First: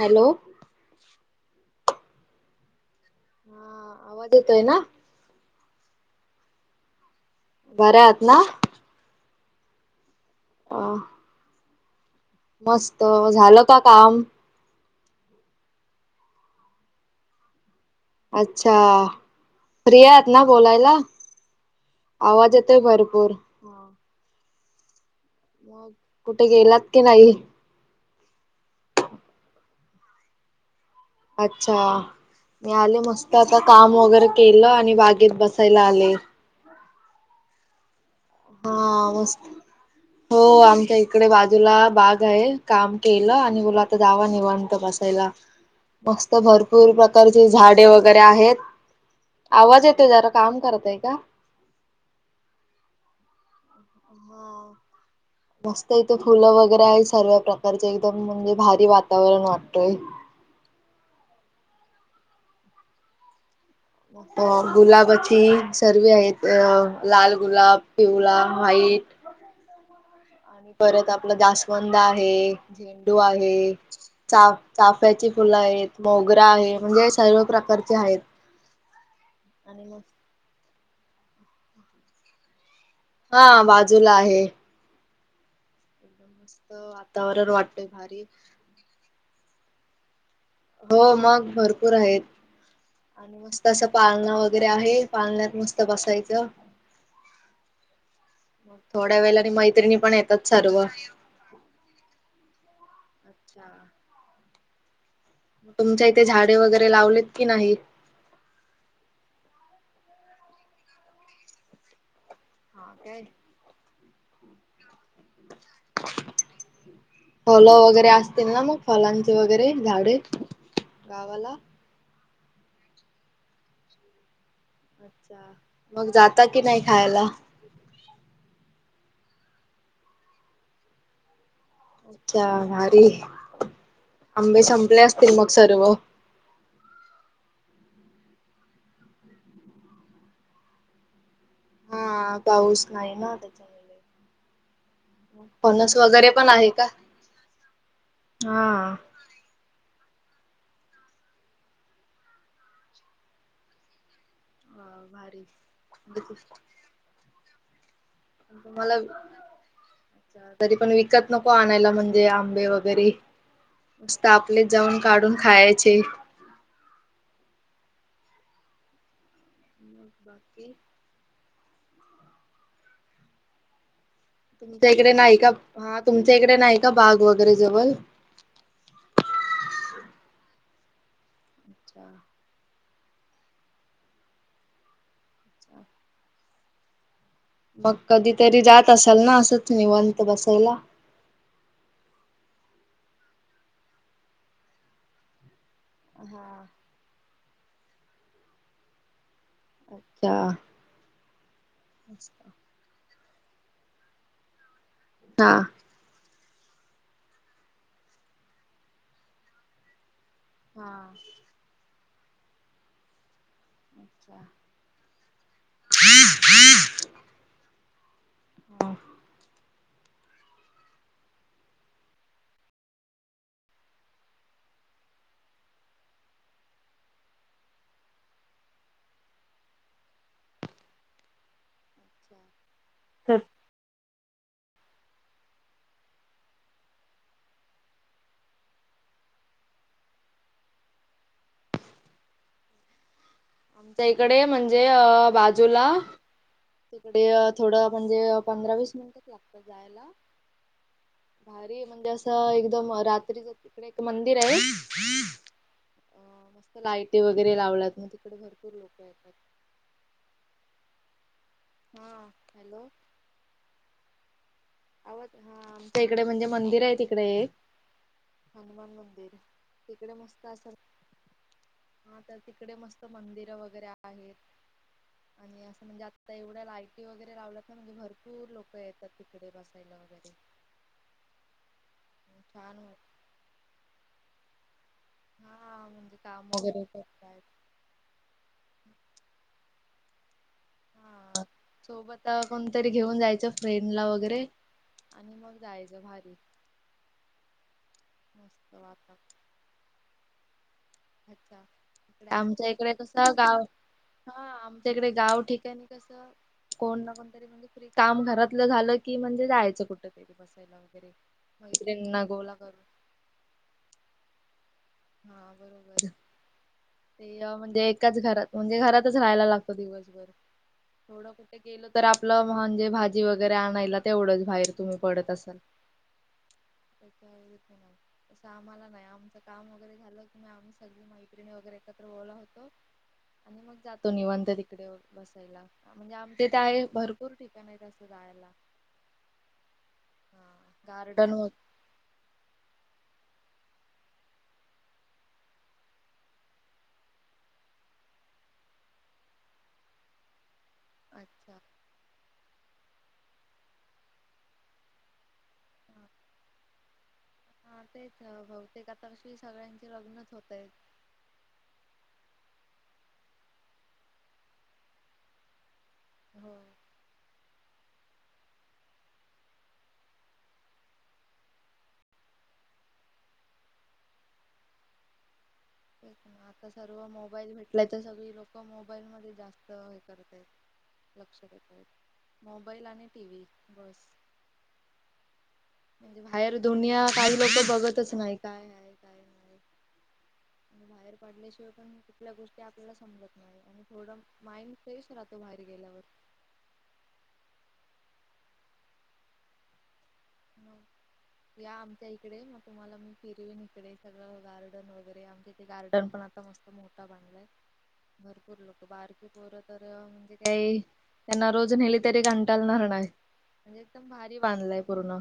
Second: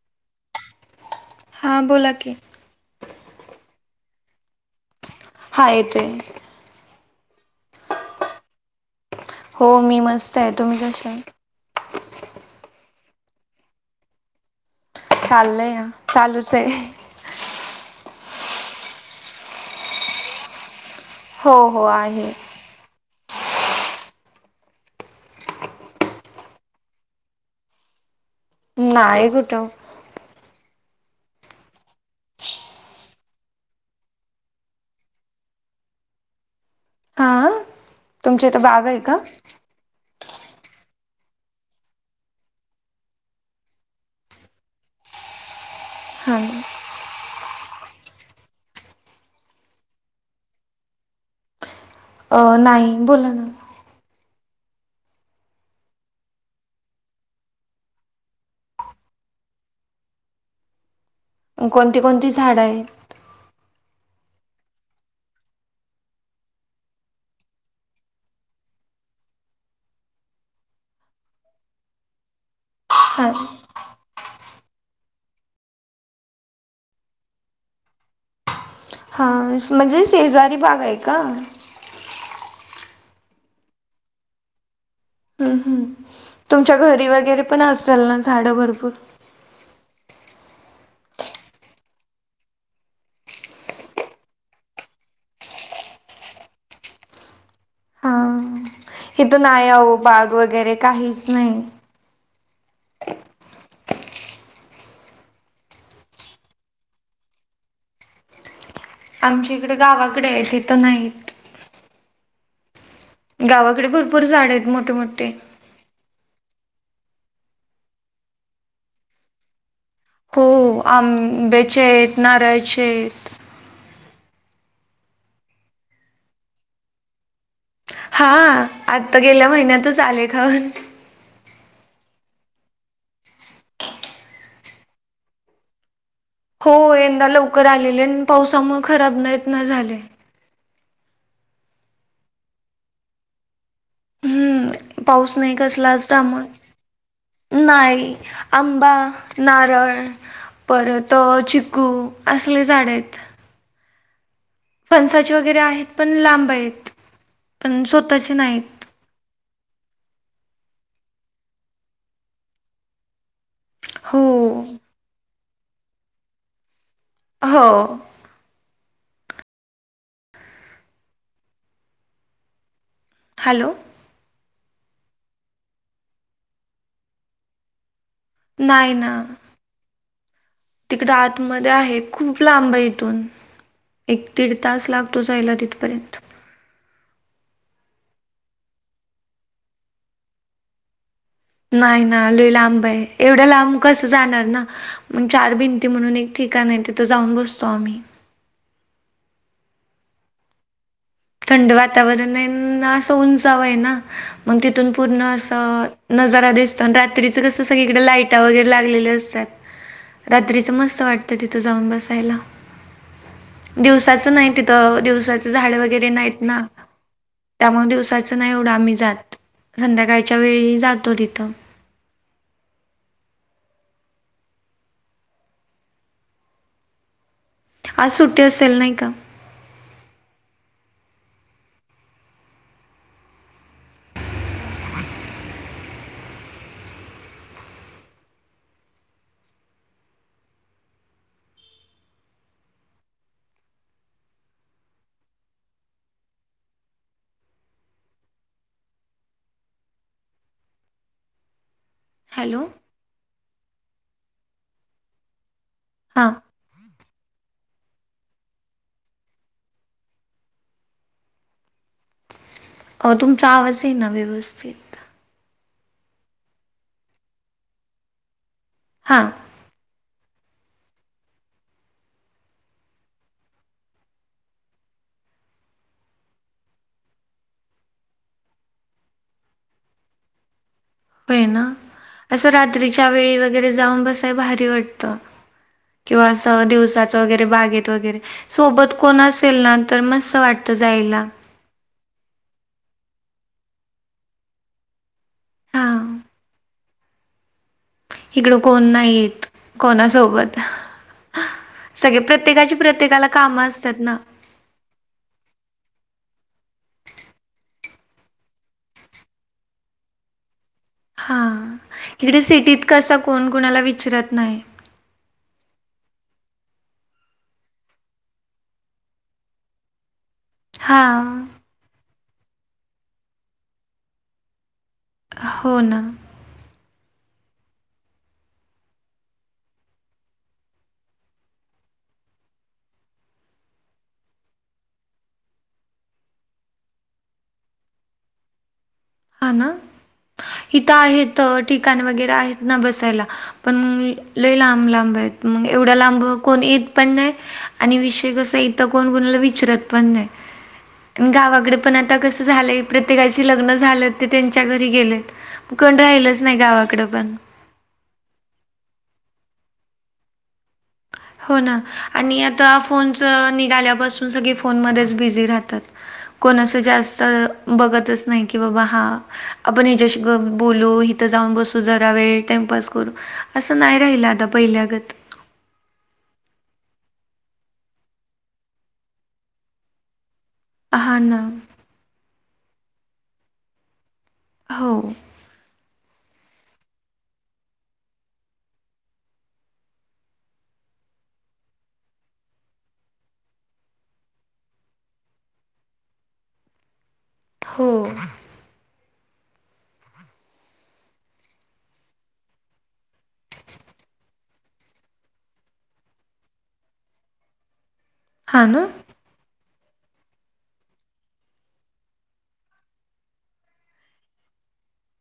Hello. हा बोला की. हा आवाज येतोय ना? हा येतोय. बर्या आहात ना. हो मी मस्त आहे, तुम्ही अ कशा.. मस्त, झालं का काम. चालय चालूच हे. अच्छा फ्रिआहात ना बोलायला. हो हो आहे आवाज येतोय भरपूर. मग कुठे गेलात की नाही. नाही कुठं. अच्छा. मी आले मस्त आता काम वगैरे केलं आणि बागेत बसायला आले. हा तुमच्या इथं बाग आहे हा का? मस्त हो आमच्या इकडे बाजूला बाग आहे, काम केलं आणि मनल आता जावा निवणत बसायला. मस्त हा भरपूर प्रकारची झाडे वगैरे आहेत. आवाज येतो जरा काम करतय का? अ नाही बोला ना. हा. मस्त इथे फुलं वगैरे आहे सर्व्या प्रकारचे एकदम म्हणजे भारी वातावरण वाटतय. [inaudible] कोणती कोणती झाड आहेत? मग गुलाबाची सर्व आहेत अ लाल गुलाब, पिवळ, व्हाईट. एक. आणि परत आपला जास्वंद आहे, झेंडू हा आहे. चा चाफ्याची फुलं आहेत, मोगरा आहे म्हणजे सर्व प्रकारचे आहेत, अं आणि मग म्हणजे शेजारी बाग आहे का? हा बाजूला आहे. हम् हम् मस्त तुमच्या घरी वगैरे वातावरण पण वाटतय असेल ना भारी. झाड भरपूर? हो मग भरपूर आहेत. आणि मस्त असं पाळणं वगैरे आहे पाळण्यात मस्त बसायचं हा मग थोड्या इथं वेळाने नाही आहो मैत्रिणी पण बाग येतात वगैरे सर्व. काहीच नाही अच्छा मग तुमच्या इथे झाडे वगैरे लावलेत की नाहीत? आमच्या इकडे गावाकडे आहे तिथ नाहीत. हा काय गावाकडे भरपूर झाड आहेत मोठे मोठे. फलं वगैरे असतील ना मग फलांचे वगैरे झाडे हो गावाला? आंब्याचे आहेत, नारळाचे आहेत. अच्छा मग जाता कि नाही खायला? हा आता गेल्या महिन्यातच आले खाऊन. अच्छा भारी. आंबे संपले असतील मग सर्व? हो, यंदा लवकर आलेले, पावसामुळे खराब नाहीत ना झाले. हा, पाऊस नाही ना त्याच्यामुळे. हम, पाऊस नाही कसला फणस असता वगैरे म पण आहे का? नाही हा आंबा, नारळ परत चिकू असले झाड आहेत. फणसाचे भारी. वगैरे आहेत, पण लांब आहेत पण स्वतःचे नाहीत. मला तरी पण विकत नको आणायला, म्हणजे आंबे वगैरे मस्त! हो आपलेच जाऊन काढून खायाचे. हो. बाकी? हॅलो! तुमच्या इकडे नाही का, हा तुमच्या इकडे नाही का बाग वगैरे जवळ? तिकडे आतमध्ये आहे अच्छा खूप लांबयं. एक दीड तास लागतो, जायला तिथपर्यंत. मग कधी तरी जात असाल ना, असंच निवांत बसायला? नाही ना, लय लांब आहे एवढं लांब कसं जाणार ना? म चार भिंती म्हणून, एक हा ठिकाण आहे तिथं जाऊन बसतो आम्ही. अच्छा! थंड वातावरण आहे, अन असं उंचाव आहे ना मग ति तिथुन पूर्ण हा असं नजार जारा दिसतो, आणि रात्रीचं कसं सगळीकडे लाईटं वगैरे लागलेली असतात. रात्रीचं हा मस्त वाटतं तिथं जाऊन बसायला. अच्छा दिवसाचं हा. नाही तिथं, दिवसाचं झाड वगैरे नाहीत ना, त्यामुळे दिव नाही एवढं आम्ही जात, संध्याकाळच्या वेळी जातो तिथं. आज सुट्टी असेल नाही का? [unintelligible] आमच्या इकडे म्हणजे अ बाजूला तिकडे थोडं म्हणजे, पंधरा वीस मिनिटच लागतात जायला. भात म्हणजे असं हॅलो एकदम रात्रीचं तिकडे एक मंदिर आहे. अ हां मस्त लाइटी वगैरे लावल्यात. मग तिकडे भरपूर लोक येतात. हा. हॅलो अ तुमचा आवाज आहे ना, व्यवस्थित आवाज हा, आमच्या इकडे म्हणजे मंदिर आहे तिकडे. हनुमान हां मंदिर तिकडे मस्त असल? हा, तर तिकडे मस्त मंदिर वगैरे आहेत. आणि असं म्हणजे, आता एवढ्या लायटी वगैरे लावल्यात ना म्हणजे भरपूर लोक येतात तिकडे बसायला. महिला वगैरे होय ना, असं छान रात्रीच्या वाट वेळी वगैरे जाऊन बसाय भारी वाटतं. हा म्हणजे किंवा अस काम वगैरे दिवसाच करतायत वगैरे बागेत वगैरे सोबत कोण असेल ना? तर मस्त वाटतं जायला. हा. सोबत कोणतरी घेऊन जायचं फ्रेंड ला वगैरे. आणि मग जायचं हां भारी. इकडं मस्त कोण वातावरण नाहीत कोणासोबत सगळे आमच्या प्रत्येकाची इकडे नुसता प्रत्येकाला गाव. कामं असतात ना. हा आमच्याकडे गाव ठिकाणी कस कोण ना कोणतरी म्हणजे काम घरातलं झालं की, म्हणजे जायचं कुठ तरी बसायला. वगैरे. हा मैत्रिणींना इकडे गोला सिटीत करून कस, कोण कुणाला विचारत नाही. हा बरोबर. ते म्हणजे एकाच घरात म्हणजे घरातच राहायला लागतो दिवसभर. थोडं हां. कुठे गेलं तर आपलं म्हणजे भाजी वगैरे आणायला तेवढंच बाहेर. तुम्ही पडत असाल? [unintelligible] हो ना. तसं आम्हाला नाही आमचं काम वैगरे झालं की आम्ही सगळी मैत्रिणी वगैरे एकत्र बोला होतो. आणि मग जातो निवंत तिकडे बसायला म्हणजे आम ते ते आहे भरपूर ठिकाणं आहे तसं रायला हा ना? इथं गार्डन आहेत व ठिकाणं वगैरे आहेत ना बसायला. पण लय लांब लांब आहेत मग एवढा लांब कोण येत पण नाही, आणि विशे आणि कसंय, इथं कोण कोणाला विचारत पण नाही. अच्छा. गावाकडे पण आता कसं झालंय प्रत्येकाची लग्न झालेत ते त्यांच्या घरी गेलेत, मग कोण राहिलंच नाही गावाकडं पण. हा तेच बहुतेक आता कशी सगळ्यांचे लग्नच होतंय. हो ना, आणि आता फोनचं निघाल्यापासून सगळे फोनमध्येच बिझी राहतात. हो. कोण असं जास्त बघतच नाही की बाबा हा, आपण हिच्याशी ग् बोलू इथं जाऊन बसू जरा वेेळ ट् पास करू, असं नाही राहिलं आता पहिल्यागत. [inaudible] आता सर्व मोबाईल भेटलाय तर सगळी लोक मोबाईल मध्ये जास्त हे करतायत. हां ना. लक्ष देतायत. मोबाईल आणि टीव्ही बस. हो. म्हणजे बाहेर दुनिया, काही लोक बघतच नाही काय आहे काय नाही. [inaudible] बाहेर पडल्याशिवाय पण कुठल्या गोष्टी आपल्याला समजत नाही, आणि थोडं माइंड फ्रेश राहतो बाहेर गेल्या [unintelligible] हो मग या आमच्या इकडे, मग तुम्हाला मी फिरवेन इकडे सगळं गार्डन वगैरे आमच्या इथे गार्डन पण आ आता मस्तं मोठा बनलाय भरपूर हां लोकं, ना. बारकी पोरं तर म्हणजे, काही त्यांना रोज नेली तरी कंटालनार नाय. म्हणजे एकदम भारी बांधलाय पूर्ण.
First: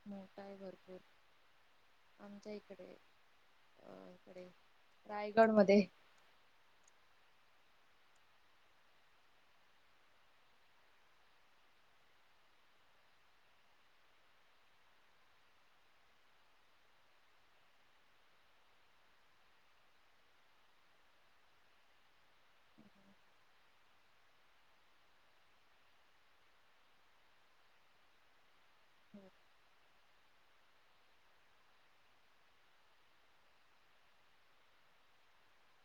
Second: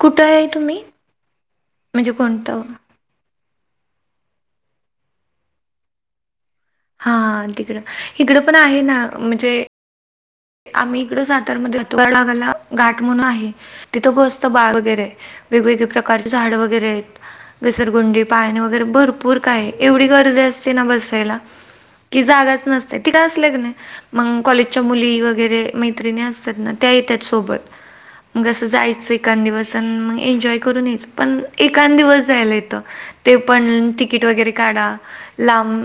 कुठं मोठा आहे तुम्ही? भरपूर, म्हणजे आमच्या कोणतं? इकडे. अ इकडे रायगड मध्ये. हा तिकडं, हिकडं पण आहे ना म्हणजे आम्ही इकडं सातारमध्ये [unintelligible] घाट म्हणून आहे, तिथं बसतो बाळ वगैरे. वेगवेगळे प्रकारचे झाड वगैरे आहेत, घसरगुंडी पाळणे वगैरे भरपूर काय एवढी गर दी असती ना बसायला, की जागा नसते ती काय असलं की नाय मग कॉलेजच्या मुली व गरे, मैत्रिणी असतात ना त्या येतात सोबत. मग असं जायचं एकान दिवस आणि मग एन्जॉय करून यायचं पण एकान दिवस जायला येतं. ते पण तिकीट वगैरे काढा, लांब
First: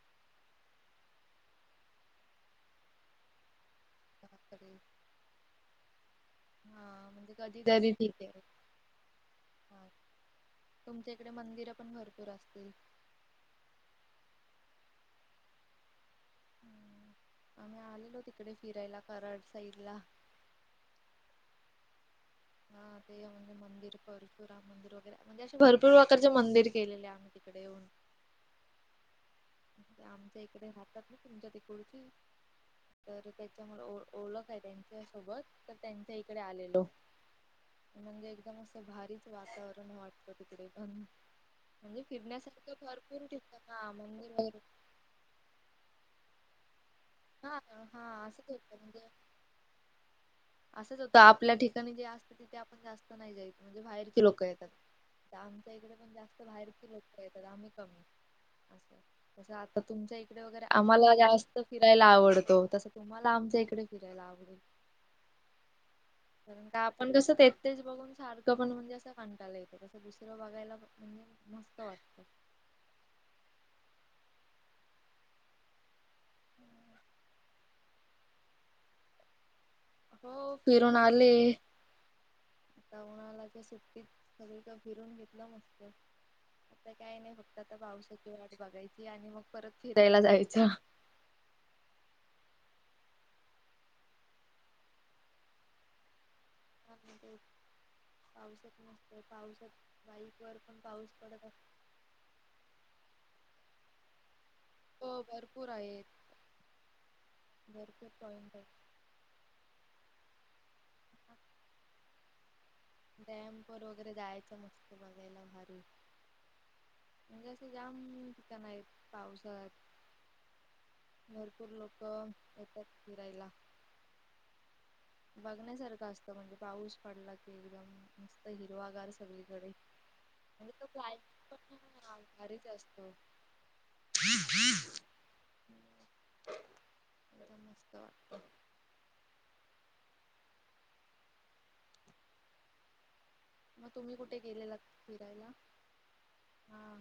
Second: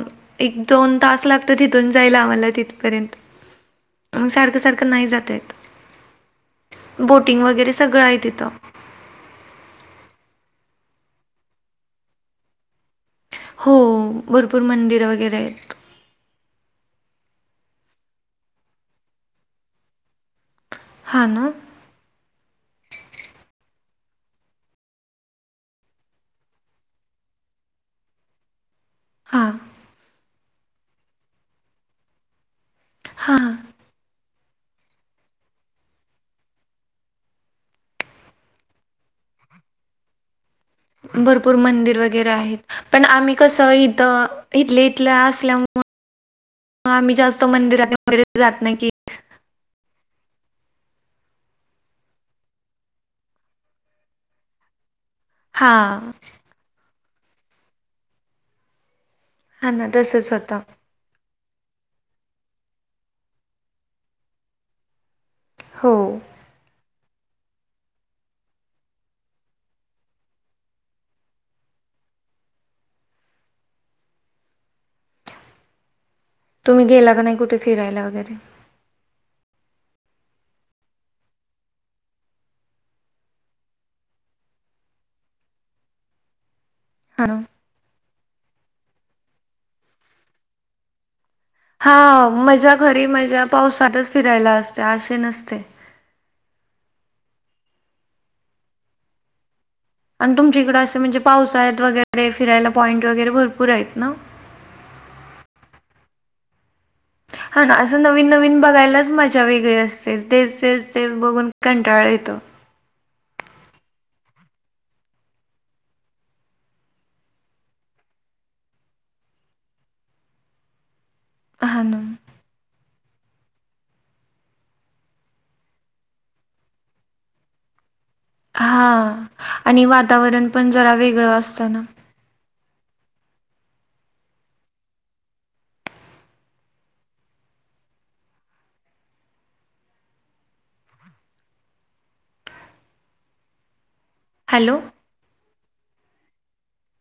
एक दोन तास लागतेत इथून जायला. मला तिथपर्यंत. [inaudible] मग सारखं सारखं नाही जाता येत. म्हणजे बोटिंग वगैरे कधीतरी सगळं आहे ठीक तिथं. हा तुमच्या इकडे मंदिर पण भरपूर असतील? हो भरपूर मंदिर वगैरे आहेत. आम्ही आलेलो तिकडे फिरायला कराड साईड ला. हा ना? हम [unintelligible] मंदिर परशुराम मंदिर वगैरे म्हणजे असे भरपूर प्रकारचे मंदिर केलेले आहे आम्ही तिकडे येऊन. [unintelligible] हां. आच्या इकडे हातात तुमच्या तिकडची तर हां. त्याच्यामुळे ओळख. काय त्यांच्या सोबत तर त्यांच्या इकडे आलेलो. म्हणजे एकदम असं भारीच वातावरण वाटत. भरपूर मंदिर वगैरे आहेत फिरण्यासारखं पण भरपूर आम्ही ठिकाण कसं हा इथं. मंदिर वगैरे इथले इथल्या असल्यामु आम्ही जास्त हा मंदिरात हा वगैरे असंच जात नाही होतं की म्हणजे [unintelligible] असंच होत आपल्या ठिकाणी जे असत तिथे आपण जास्त नाही जायच म्हणजे बाहेर क लोक येतात. आमच्या इकडे हां. पण जास्त बाहेरचे लोक येतात आम्ही कमी असं. सं हां आता ना तुमच्या तसंच इकडे होतं. वगैरे आम्हाला जास्त फिरायला आवडतो तस तुम्हाला आमच्या इकडे फिरायला आवडेल. हो. का आपण कसं. ते तेच बघून सारखं पण म्हणजे असं कंटाला येतं तसं दुसरं बघायला म्हणजे मस्त वाटत. [unintelligible] तुम्ही गेला का नाही कुठे फिरायला वगैरे हो फिरून आले. आता उन्हालाच्या सुट्टीत सग का फिरून घेतलं मस्त. आता काय हां नाही ना. फक्त आता पावसाची वाट बघायची आणि मग परत फिरायला जायचं. हा मझ्या घरी माज्या पावसातच फिरायला असते असे नसते. पाऊसच नसते पाऊसच आणि तुमच्या इकड असं म्हणजे पाऊस आहेत वगैरे फिरायला पॉईंट वगैरे भरपूर आहेत ना. हो भरपूर आहेत. हा ना असं भरपूर नवीन पॉइंट नवीन आहेत. बघायलाच मजा वेगळी असते. तेच तेच ते बघून कंटाळा येतो. डॅम् वर वगैरे जायचं मस्त बघायला भारी म्हणजे असं जाम ठिकाण आहेत पावसात. भरपूर हा ना लोक येतात फिरायला बघण्यासारखं असतं म्हणजे पाऊस पडला की एकदम मस्त हिरवागार हा सगळीकडे आणि वातावरण पण म्हणजे् जरा प वेगळं असतं ना. [unintelligible] एकदम मस्त वा मग तुम्ही कुठे गेलेलाग हॅलो फिरायला हा.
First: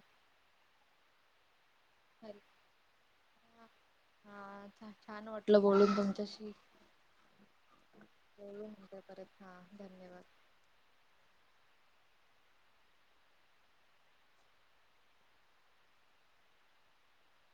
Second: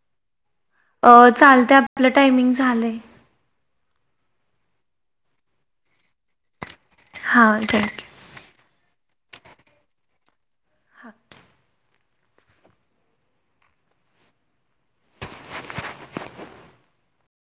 अ चालते आपलं हरी टायमिंग झालंय. हा छान वाटलं बोलून तुमच्याशी हा थँक्यू. मिटपर्यंत हा धन्यवाद. हात.